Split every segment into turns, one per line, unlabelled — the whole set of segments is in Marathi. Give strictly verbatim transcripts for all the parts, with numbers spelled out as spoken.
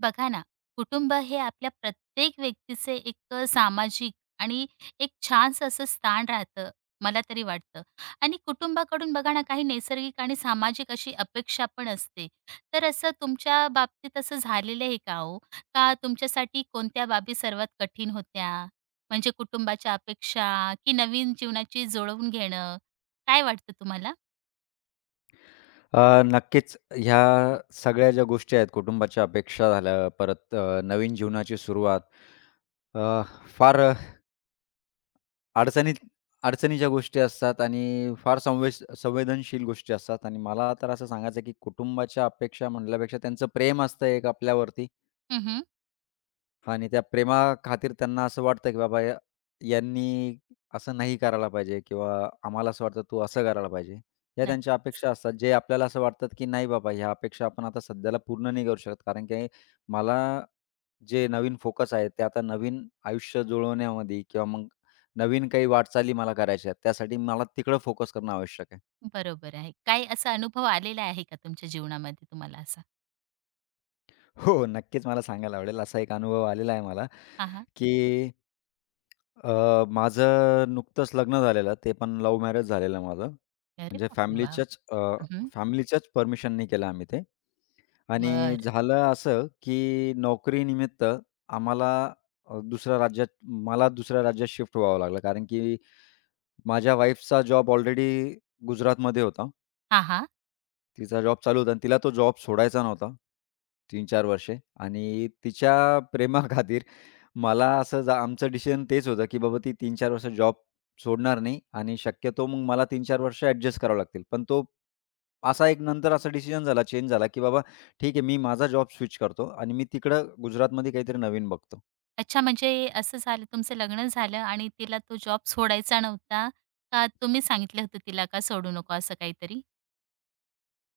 बघा ना, कुटुंब हे आपल्या प्रत्येक व्यक्तीचे एक अ, सामाजिक आणि एक छानसं असं स्थान राहतं, मला तरी वाटतं. आणि कुटुंबाकडून बघा ना, काही नैसर्गिक आणि सामाजिक अशी अपेक्षा पण असते. तर असं तुमच्या बाबतीत असं झालेलं आहे का हो? का तुमच्यासाठी कोणत्या बाबी सर्वात कठीण होत्या? म्हणजे कुटुंबाच्या अपेक्षा की नवीन जीवनाची जुळवून घेणं? काय वाटतं तुम्हाला?
अ, नक्कीच ह्या सगळ्या ज्या गोष्टी आहेत, कुटुंबाच्या अपेक्षा झाल्या, परत अ, नवीन जीवनाची सुरुवात अ, फार अ, अडचणीत अडचणीच्या गोष्टी असतात आणि फार संवेश संवेदनशील गोष्टी असतात आणि मला तर असं सांगायचं आहे की कुटुंबाच्या अपेक्षा म्हटल्यापेक्षा त्यांचं प्रेम असतं एक आपल्यावरती
हं,
आणि त्या प्रेमाखातीर त्यांना असं वाटतं, की बाबा या यांनी असं नाही करायला पाहिजे किंवा आम्हाला असं वाटतं तू असं करायला पाहिजे. या
नक्की.
त्यांच्या अपेक्षा असतात, जे आपल्याला असं वाटतात, की नाही बाबा ह्या अपेक्षा आपण आता सध्याला पूर्ण नाही करू शकत. कारण की मला जे नवीन फोकस आहे, ते आता नवीन आयुष्य जुळवण्यामध्ये किंवा मग नवीन काही वाटचाली मला करायच्या आहेत. त्यासाठी मला तिकडं फोकस करणं आवश्यक आहे.
बरोबर आहे. काय असा अनुभव आलेला आहे का तुमच्या जीवनामध्ये तुम्हाला असा?
हो, नक्कीच मला सांगायला आवडेल. असा एक अनुभव आलेला आहे मला,
हां, हां.
की अ, माझं नुकतंच लग्न झालेलं. ते पण लव्ह मॅरेज झालेलं माझं.
अरे
म्हणजे
बापरे! वॉव!
फॅमिलीच्याच अ,
हं, हं.
फॅमिलीच्याच परमिशननी केलं आम्ही ते. आणि
बरं.
झालं असं, की नोकरीनिमित्त आम्हाला अ, दुसऱ्या राज्यात मला दुसऱ्या राज्यात शिफ्ट व्हावं लागलं. कारण की माझ्या वाईफचा जॉब ऑलरेडी गुजरातमध्ये होता.
हां,
तिचा जॉब चालू होता आणि तिला तो जॉब सोडायचा नव्हता. तीन चार वर्षे आणि तिच्या प्रेमाखातीर मला असं जा आमचं डिसिजन तेच होतं, की बाबा ती तीन चार वर्ष जॉब सोडणार नाही आणि शक्यतो मग मला तीन चार वर्ष ॲडजस्ट करावं लागतील. पण तो असा एक नंतर असा डिसिजन झाला, चेंज झाला, की बाबा ठीक आहे, मी माझा जॉब स्विच करतो आणि मी तिकडं गुजरातमध्ये काहीतरी नवीन बघतो.
अच्छा म्हणजे असं झालं तुमचं लग्न झालं आणि तिला तो जॉब सोडायचा नव्हता का तुम्ही सांगितलं होतं तिला का सोडू नको असं काहीतरी?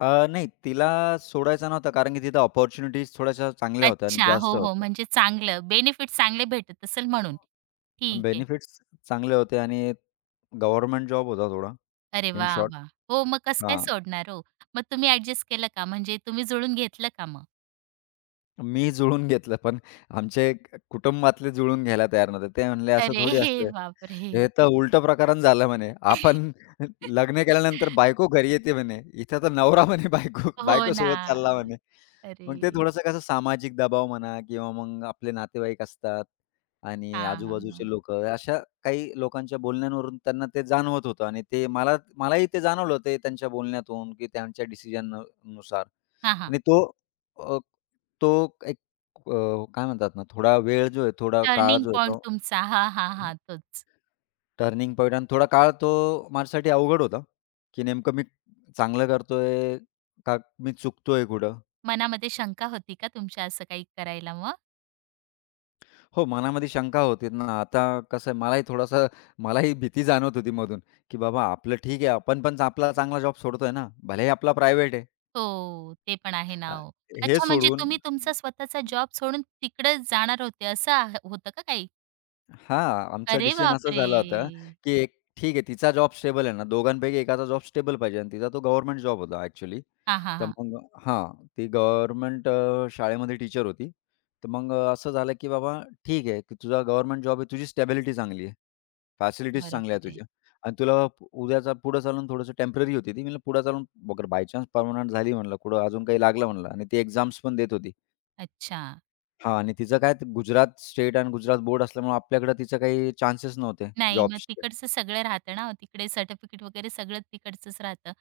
अ, नाही तिला सोडायचा नव्हता कारण की तिथं अपॉर्च्युनिटीज थोड्याशा चांगल्या होत्या आणि
अच्छा.
जास्त
हो, हो.
होत्या.
म्हणजे चांगलं बेनिफिट चांगले भेटत असेल म्हणून. ठीक आहे.
बेनिफिट्स चांगले होते आणि गव्हर्नमेंट जॉब होता थोडा,
अरे
इन
वाह!
शॉर्ट.
वाह! हो, मग कसं काय
हां.
सोडणार हो? मग तुम्ही ॲडजस्ट केलं का? म्हणजे तुम्ही जुळून घेतलं का मग?
मी जुळवून घेतलं, पण आमचे क कुटुंबातले जुळवून घ्यायला तयार नव्हते. ते म्हणले, "असं
अरे
थोडी
हे
असतं.
बापरे!
हे तर उलटं प्रकरण झालं" म्हणे. "आपण लग्न केल्यानंतर बायको घरी येते" म्हणे. "इथं तर नवरा" म्हणे "बायको
हो ना.
बायकोसोबत चालला" म्हणे. मग ते
अरे!
थोडंसं कसं सामाजिक दबाव म्हणा किंवा मग आपले नातेवाईक असतात आणि आजूबाजूचे
हां.
लोकं, अशा काही लोकांच्या बोलण्यावरून त्यांना ते जाणवत होतं आणि ते मला मलाही ते जाणवलं ते त्यांच्या बोलण्यातून की त्यांच्या डिसिजन नुसार
हां,
आणि तो तो एक अ, काय म्हणतात ना, थोडा वेळ जो आहे, थोडा काळ
टर्निंग
जो आहे
पॉइंट
तो
तुमचा. हां, हां, हां. तोच.
टर्निंग पॉइंट आणि थोडा काळ तो माझ्यासाठी अवघड होता, की नेमकं मी चांगलं करतोय का मी चुकतोय कुठं?
मनामध्ये शंका होती का तुमच्या असं काही करायला मग?
हो, मनामध्ये शंका होती ना. आता कसं आहे मलाही थोडासा मलाही भीती जाणवत होती मधून, की बाबा आपलं ठीक आहे, आपण पण आपला चांगला जॉब सोडतोय ना, भलेही आपला प्रायव्हेट आहे.
हो, ते पण आहे ना
अ,
हो.
हे
अच्छा म्हणजे
सोडून
तुम्ही तुमचा स्वतःचा जॉब सोडून तिकडे जाणार होते असं आ होतं का काही?
हां, आमचा
अरे
डिसिजन असा
बापरे!
झाला होता, की एक ठीक आहे तिचा जॉब स्टेबल आहे ना, दोघांपैकी एकाचा जॉब स्टेबल पाहिजे आणि तिचा तो गव्हर्नमेंट जॉब होता ॲक्चुअली.
हां, हां,
तर
हां.
मग हां, ती गव्हर्नमेंट अ, शाळेमध्ये टीचर होती. तर मग अ, असं झालं, की बाबा ठीक आहे, की तुझा गव्हर्नमेंट जॉब आहे, तुझी स्टॅबिलिटी चांगली आहे. फॅसिलिटीज
बरोबर
चांगल्या आहेत
आहे.
तुझ्या आणि तुला पु- उद्याचा पुढे चालून थोडंसं टेम्पररी होती ती. म्हणलं पुढे चालून बघ बाय चान्स परमनंट झाली म्हणलं, कुठं अजून काही लागलं म्हणलं आणि ती एक्झाम्स पण देत होती.
अच्छा.
हां आणि तिचं काय ते गुजरात स्टेट आणि गुजरात बोर्ड असल्यामुळे आपल्याकडे तिचं काही चान्सेस नव्हते
नाही, मग
जॉब्सचे.
तिकडचं सगळं राहतं ना, तिकडे सर्टिफिकेट वगैरे सगळं तिकडचंच राहतं.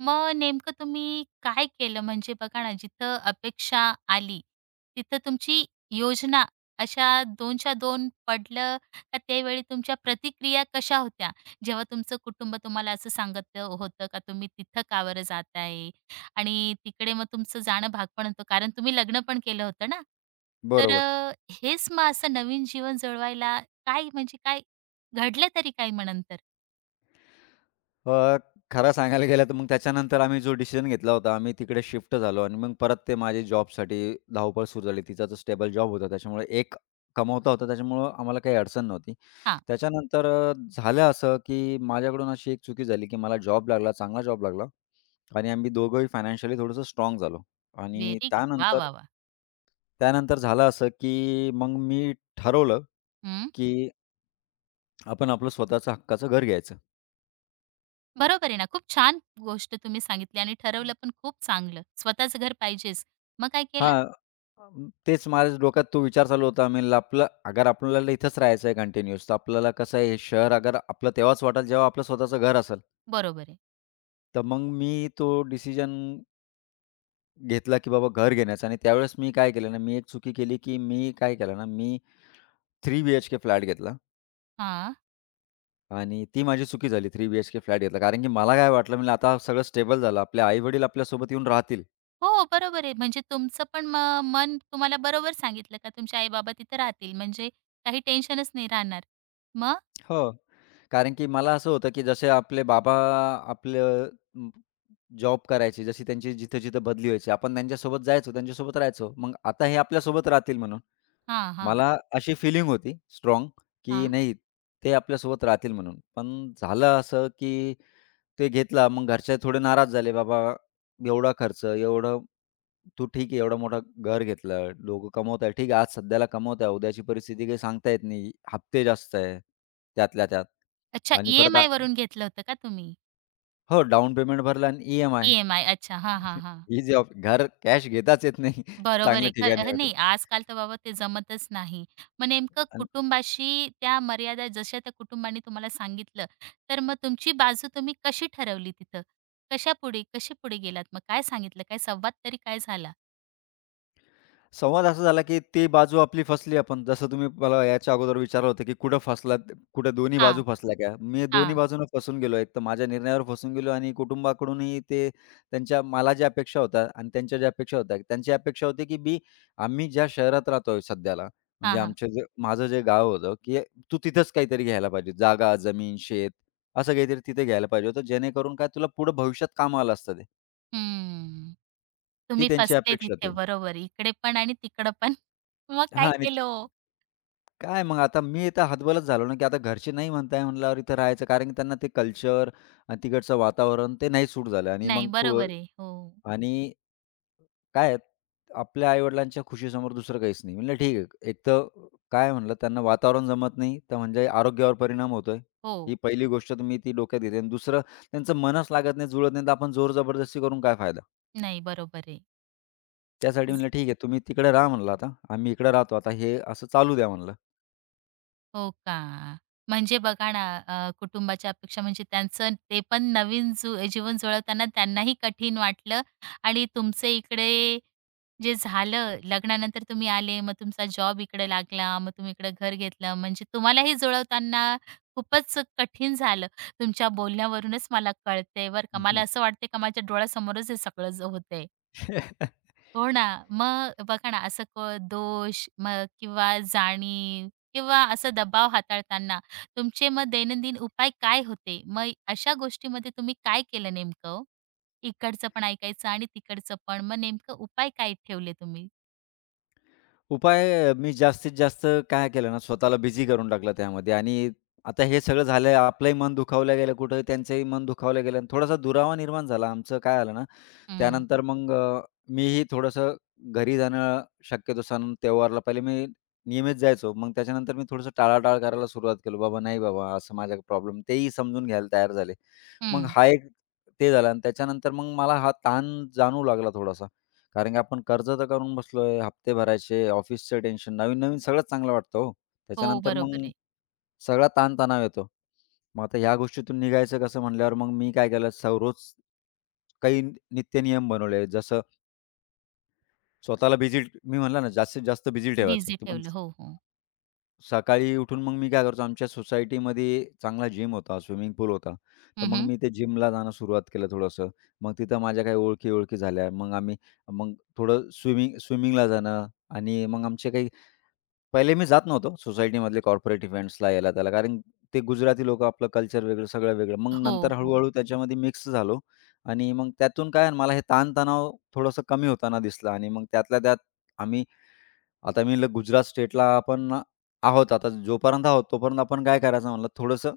मग नेमकं तुम्ही काय केलं? म्हणजे बघा ना, जिथं अपेक्षा आली, तिथं तुमची योजना अशा दोनच्या दोन पडलं का त्यावेळी तुमच्या प्रतिक्रिया कशा होत्या? जेव्हा तुमचं कुटुंब तुम्हाला असं सांगत होतं का तुम्ही तिथं का बरं जात आणि तिकडे मग तुमचं जाणं भाग पण होतं, कारण तुम्ही लग्न पण केलं होतं ना. तर
बरोबर.
अ, हेच मग असं नवीन जीवन जगवायला काय म्हणजे काय घडलं तरी काय मग नंतर?
अ, खरं सांगायला गेलं तर मग त्याच्यानंतर आम्ही जो डिसिजन घेतला होता, आम्ही तिकडे शिफ्ट झालो आणि मग परत ते माझी जॉबसाठी धावपळ सुरू झाली. तिचा जो स्टेबल जॉब होता त्याच्यामुळे एक कमवता होता त्याच्यामुळं आम्हाला काही अडचण नव्हती.
हां,
त्याच्यानंतर अ, झालं असं, की माझ्याकडून अशी एक चुकी झाली, की मला जॉब लागला, चांगला जॉब लागला आणि आम्ही दोघंही फायनान्शियली थोडंसं स्ट्राँग झालो आणि
व्हेरी गुड. वाह,
त्यानंतर
वाह, वाह!
त्यानंतर झालं असं, की मग मी ठरवलं,
हं,
की आपण आपलं स्वतःचं हक्काचं घर घ्यायचं.
बरोबर आहे ना. खूप छान गोष्ट तुम्ही सांगितली आणि ठरवलं पण खूप चांगलं. स्वतःचं घर पाहिजेच. मग काय केलं?
हां. अं, तेच माझ्या डोक्यात तो विचार चालू होता. मी ल- आपलं अगर आपल्याला इथंच राहायचं आहे कंटिन्यूअस, तर आपल्याला कसं आहे, हे शहर अगर आपलं तेव्हाच वाटेल, जेव्हा आपलं स्वतःचं घर असेल.
बरोबर आहे.
तर मग मी तो डिसिजन घेतला, की बाबा घर घेण्याचा आणि त्यावेळेस मी काय केलं ना, मी एक चुकी केली, की मी काय केलं ना, मी थ्री बी-एच-के फ्लॅट घेतला
हां.
आणि ती माझी चुकी झाली. थ्री बी-एच-के फ्लॅट घेतला. कारण की मला काय वाटलं, म्हणलं आता सगळं स्टेबल झालं. आपले आई-वडील आपल्यासोबत येऊन राहतील.
हो, बरोबर आहे. म्हणजे तुमचं पण म मन तुम्हाला बरोबर सांगितलं का तुमचे आई-बाबा तिथं राहतील म्हणजे काही टेन्शनच नाही राहणार. मग?
हो. कारण की मला असं होतं, की जसे आपले बाबा आपलं जॉब करायची, जशी त्यांची जिथं-जिथं बदली व्हायची. आपण त्यांच्यासोबत जायचो, त्यांच्यासोबत राहायचो. मग आता हे आपल्यासोबत राहतील म्हणून.
हां, हां,
मला अशी फिलिंग होती स्ट्राँग, की
हां.
नाही ते आपल्यासोबत राहतील म्हणून. पण झालं असं, की ते घेतला. मग घरचे थोडे नाराज झाले. "बाबा एवढा खर्च, एवढं तू ठीक आहे एवढं मोठं घर घेतलं, लोकं कमवत आहे. ठीक आहे, आज सध्याला कमवत आहे, उद्याची परिस्थिती काही सांगता येत नाही. हप्ते जास्त आहे त्यातल्या त्यात
अच्छा
आणि परत आ
ई एम आयवरून घेतलं होतं का तुम्ही?
हो, डाउन पेमेंट भरलं आणि ई-एम-आय."
ई-एम-आय अच्छा. हां, हां, हां.
ही जी ऑफ घर कॅश घेताच येत नाही
बरोबर आहे.
चांगल्या
खर
ठिकाणी
अ,
होते.
नाही आजकाल तर बाबा ते जमतच नाही. मग नेमकं कुटुंबाशी त्या मर्यादा जशा त्या कुटुंबाने तुम्हाला सांगितलं, तर मग तुमची बाजू तुम्ही कशी ठरवली तिथं? कशापुढे कसे पुढे गेलात? मग काय सांगितलं? काय संवाद तरी काय झाला?
संवाद असा झाला, की ती बाजू आपली फसली आपण. जसं तुम्ही मला याच्या अगोदर विचारलं होतं, की कुठं फसलात? कुठं दोन्ही
हां,
बाजू फसल्या का? मी दोन्ही
हां.
बाजूनं फसून गेलो. एक तर माझ्या निर्णयावर फसून गेलो आणि कुटुंबाकडूनही ते त्यांच्या मला ज्या अपेक्षा होत्या आणि त्यांच्या ज्या अपेक्षा होत्या. त्यांची अपेक्षा होती, की मी आम्ही ज्या शहरात राहतोय सध्याला, म्हणजे
हां, हां.
आमचं जे माझं जे गाव होतं, की तू तिथंच काहीतरी घ्यायला पाहिजे. जागा, जमीन, शेत असं काहीतरी तिथे घ्यायला पाहिजे होतं. जेणेकरून काय तुला पुढं भविष्यात कामाला असतं ते.
हम्म.
ती
तुम्ही
त्यांची
फसले
अपेक्षा
तिथे.
होती.
बरोबर. इकडे पण आणि तिकडं पण. मग काय
हां आणि
केलं ओ?
काय मग आता मी इथं हतबलच झालो ना, की आता घरचे नाही म्हणताय म्हणल्यावर इथं राहायचं. कारण की त्यांना ते कल्चर आणि तिकडचं वातावरण ते नाही सूट झालं आणि
नाही
मग कु
बरोबर आहे. हो.
आणि काय आहे, आपल्या आई-वडिलांच्या खुशीसमोर दुसरं काहीच नाही. म्हणलं ठीक आहे. एक तर काय म्हणलं त्यांना वातावरण जमत नाही, तर म्हणजे आरोग्यावर परिणाम होतोय.
हो.
ही पहिली गोष्ट तर मी ती डोक्यात घेते आणि दुसरं त्यांचं मनच लागत नाही, जुळत नाही, तर आपण जोर जबरदस्ती करून काय फायदा?
नाही बरोबर आहे.
त्यासाठी म्हणलं ठीक आहे तुम्ही तिकडे राहा म्हणलं आता. आम्ही इकडे राहतो. आता हे असं चालू द्या म्हणलं.
हो का? म्हणजे बघा ना, अ, कुटुंबाच्या अपेक्षा म्हणजे त्यांचं ते पण नवीन जु जीवन जुळवताना त्यांनाही कठीण वाटलं आणि तुमचे इकडे जे झालं, लग्नानंतर तुम्ही आले, मग तुमचा जॉब इकडे लागला, मग तुम्ही इकडे घर घेतलं, म्हणजे तुम्हालाही जुळवताना खूपच कठीण झालं. तुमच्या बोलण्यावरूनच मला कळतंय बरं का. मला असं वाटतंय का माझ्या डोळ्यासमोरच हे सगळं ज होतंय. हो ना. मग बघा ना, असं क दोष मग किंवा जाणीव किंवा असा दबाव हाताळताना तुमचे मग दैनंदिन उपाय काय होते? मग अशा गोष्टीमध्ये तुम्ही काय केलं नेमकं ओ? इकडचं पण ऐकायचं आणि तिकडचं पण. मग नेमकं उपाय काय ठेवले तुम्ही?
उपाय अ, मी जास्तीत जास्त काय केलं ना, स्वतःला बिझी करून टाकलं त्यामध्ये आणि आता हे सगळं झालं आपलंही मन दुखावलं गेलं कुठं, त्यांचंही मन दुखावलं गेलं आणि थोडासा दुरावा निर्माण झाला. आमचं काय झालं ना,
हं,
त्यानंतर मग अ, मीही थोडंसं घरी जाणं शक्यतो सण त्योहारला पहिले मी नियमित जायचो. मग त्याच्यानंतर मी थोडंसं टाळाटाळ करायला सुरुवात केली. बाबा नाही बाबा असं माझा प्रॉब्लेम तेही समजून घ्यायला तयार झाले. मग
हं.
हा एक ते झालं आणि त्याच्यानंतर मग मला हा ताण जाणवू लागला थोडासा. कारण की आपण कर्ज तर करून बसलोय, हप्ते भरायचे, ऑफिसचं टेन्शन, नवीन-नवीन सगळंच चांगलं वाटतं हो.
हो,
त्याच्यानंतर मग
बरोबर आहे.
सगळा ताणतणाव येतो. मग आता ह्या गोष्टीतून निघायचं कसं म्हटल्यावर मग मी काय केलं, स रोज काही नित्य नियम बनवले. जसं स्वतःला बिझी मी म्हटलं ना, जास्तीत जास्त बिझी ठेवायचं.
बिझी
तर मग
ठेवलं. हो, हो.
सकाळी उठून मग मी काय करायचो, आमच्या सोसायटीमध्ये चांगला जिम होता, स्विमिंग पूल होता. तर मग
हं,
मी ते जिमला जाणं सुरुवात केलं थोडंसं. मग तिथं माझ्या काही ओळखी-ओळखी झाल्या. मग आम्ही मग थोडं स्विमिंग स्विमिंगला जाणं आणि मग आमचे काही पहिले मी जात नव्हतो सोसायटीमधले कॉर्पोरेट इव्हेंट्सला, याला त्याला. कारण ते गुजराती लोकं, आपलं कल्चर वेगळं, सगळं वेगळं. मग
हो,
नंतर
हो.
हळू त्याच्यामध्ये मिक्स झालो आणि मग त्यातून काय मला हे ताण थोडंसं कमी होताना दिसला आणि मग त्यातल्या त्यात आम्ही आता मी ल गुजरात स्टेटला आपण आहोत. आता जोपर्यंत आहोत, तोपर्यंत आपण काय करायचं म्हणलं थोडंसं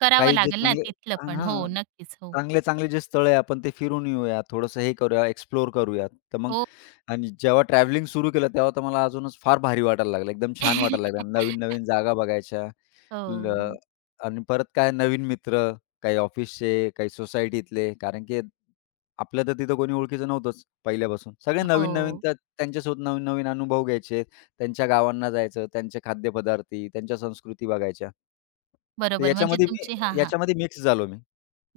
करावं
काही जे
लागेल ना
चांगले
तिथलं पण.
हां,
हो, नक्कीच. हो.
चांगले-चांगले जे स्थळ आहे आपण ते फिरून येऊया, थोडंसं हे करूया, एक्सप्लोर करूया. तर मग
हो.
आणि जेव्हा ट्रॅव्हलिंग सुरू केलं, तेव्हा तर मला अजूनच फार भारी वाटायला लागलं. एकदम छान वाटायला लागलं. नवीन-नवीन जागा बघायच्या ल
हो.
आणि परत काय नवीन मित्र, काही ऑफिसचे, काही सोसायटीतले. कारण की आपल्या तर तिथं कोणी ओळखीचं नव्हतंच पहिल्यापासून. सगळे नवीन-नवीन
हो.
त्या त्यांच्यासोबत नवीन-नवीन अनुभव घ्यायचे. त्यांच्या गावांना जायचं, त्यांचे खाद्यपदार्थी, त्यांच्या संस्कृती बघायच्या. तर
बरोबर. म्हणजे
याच्यामध्ये
तुमची हां,
मी
हां.
याच्यामध्ये मिक्स झालो मी.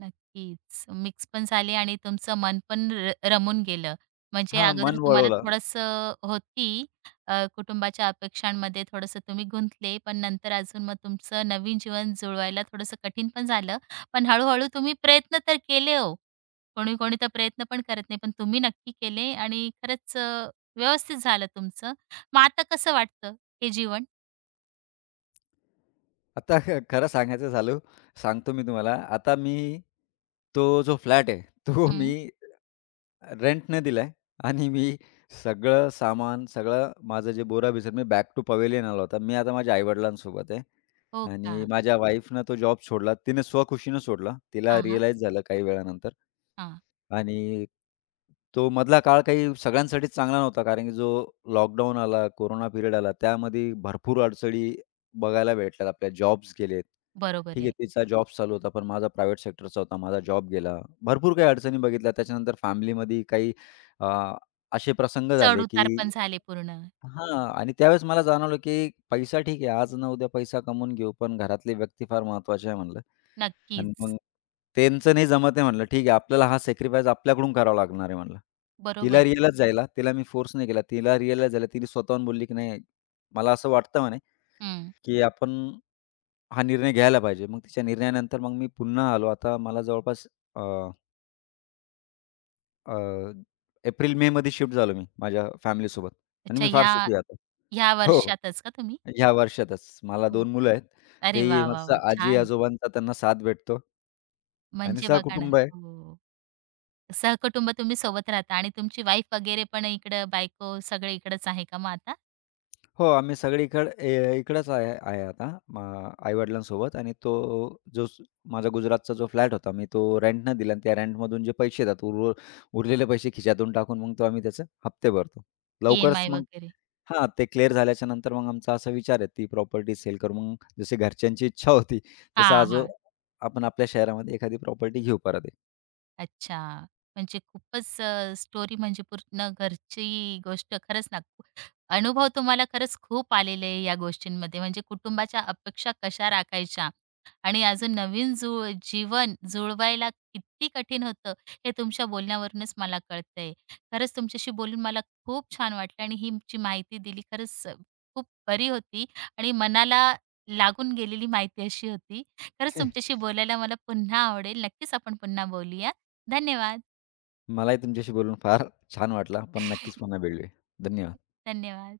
नक्कीच. मिक्स पण झाले आणि तुमचं मन पण र रमून गेलं. म्हणजे
हां,
अगोदर
मन
तुम्हाला
वळवलं.
थोडंसं होती अ, कुटुंबाच्या अपेक्षांमध्ये थोड़स तुम्ही गुंतले, पण नंतर अजून मग तुमचं नवीन जीवन जुळवायला थोडंसं कठीण पण झालं. पण हळू तुम्ही प्रयत्न तर केले हो. कोणी-कोणी तर प्रयत्न पण करत नाही, पण तुम्ही नक्की केले आणि खरंच अ, व्यवस्थित झालं तुमचं. मग आता कसं वाटतं हे जीवन?
आता ख- खरं सांगायचं झालं सांगतो मी तुम्हाला. आता मी तो जो फ्लॅट आहे, तो मी
हं.
रेंटने दिलाय आणि मी सगळं सामान, सगळं माझं जे बोरा-बिसर मी बॅक टू पवेलियन आला होता. मी आता माझ्या आई-वडिलांसोबत आहे
हो का?
आणि माझ्या वाईफनं तो जॉब सोडला. तिने स्वखुशीनं सोडला. तिला
हां, हां.
रिअलाईज झालं काही वेळानंतर.
हां.
आणि तो मधला काळ काही सगळ्यांसाठीच चांगला नव्हता, कारण की जो लॉकडाऊन आला, कोरोना पिरियड आला, त्यामध्ये भरपूर अडचणी बघायला भेटल्यात. आपल्या जॉब्स गेलेत.
बरोबर
ठीक आहे,
आहे.
तिचा जॉब चालू होता, पण माझा प्रायव्हेट सेक्टरचा होता. माझा जॉब गेला. भरपूर काही अडचणी बघितल्या. त्याच्यानंतर फॅमिलीमध्ये काही अ, असे प्रसंग झाले, की
चढ-उतार पण झाले पूर्ण.
हां आणि त्यावेळेस मला जाणवलं, की पैसा ठीक आहे, आज ना उद्या पैसा कमवून घेऊ, पण घरातली व्यक्ती फार महत्त्वाची आहे म्हणलं. आणि
नक्कीच.
मग त्यांचं नाही जमत आहे म्हणलं, ठीक आहे आपल्याला हा सॅक्रिफाईस आपल्याकडून करावा लागणार आहे म्हणलं. तिला
बरोबर.
रिअलाईज झाला, तिला मी फोर्स नाही केला. तिला रिअलाईज झालं, तिने स्वतःहून बोलली की "नाही, मला असं वाटतं" म्हणे,
हं.
"की आपण हा निर्णय घ्यायला पाहिजे." मग तिच्या निर्णयानंतर मग मी पुन्हा आलो. आता मला जवळपास अ, अ, एप्रिल-मेमध्ये शिफ्ट झालो मी माझ्या फॅमिलीसोबत आणि
अच्छा
मी फार
ह्या
सुखी आहे आता.
ह्या
हो,
वर्षातच का तुम्ही?
ह्या वर्षातच. मला
हो
दोन मुलं
का?
आहेत.
अरे
तेही
वाह! वाह!
मस्त
वाह! छान.
आजी-आजोबांचा त्यांना साथ भेटतो आणि
म्हणजे बघा ना
सहकुटुंब आहे.
हो. सहकुटुंब तुम्ही सोबत राहता आणि तुमची वाईफ वगैरे पण इकडं बायको सगळे इकडंच आहे का मग आता?
हो, आम्ही सगळीकडे ए इकडंच आहे आहे आता मग आई-वडिलांसोबत आणि तो जो स- माझा गुजरातचा जो फ्लॅट होता, मी तो रेंटनं दिला आणि त्या रेंटमधून जे पैसे येतात उर्व उरलेले पैसे खिशातून टाकून मग तो आम्ही त्याचे हप्ते भरतो. लवकरच
ई-एम-आय
मग
वगैरे?
हां, ते क्लिअर झाल्याच्या नंतर मग आमचा असा विचार आहे ती प्रॉपर्टी सेल करू. मग जशी घरच्यांची इच्छा होती, तसं
हां,
आज
हां.
आपण आपल्या शहरामध्ये एखादी प्रॉपर्टी घेऊ परत एक.
अच्छा. म्हणजे खूपच स्टोरी म्हणजे पूर्ण घरची गोष्ट खरंच ना, खू- अनुभव तुम्हाला खरंच खूप आलेले आहे या गोष्टींमध्ये. म्हणजे कुटुंबाच्या अपेक्षा कशा राखायच्या आणि अजून नवीन जुळ जीवन जुळवायला किती कठीण होतं, हे तुमच्या बोलण्यावरूनच मला कळतंय. खरंच तुमच्याशी बोलून मला खूप छान वाटलं आणि ही जी माहिती दिली खरंच अ, खूप बरी होती आणि मनाला लागून गेलेली माहिती अशी होती. खरंच तुमच्याशी बोलायला मला पुन्हा आवडेल. नक्कीच आपण पुन्हा बोलूया. धन्यवाद.
मलाही तुमच्याशी बोलून फार छान वाटलं. आपण नक्कीच पुन्हा भेटूया. धन्यवाद.
धन्यवाद.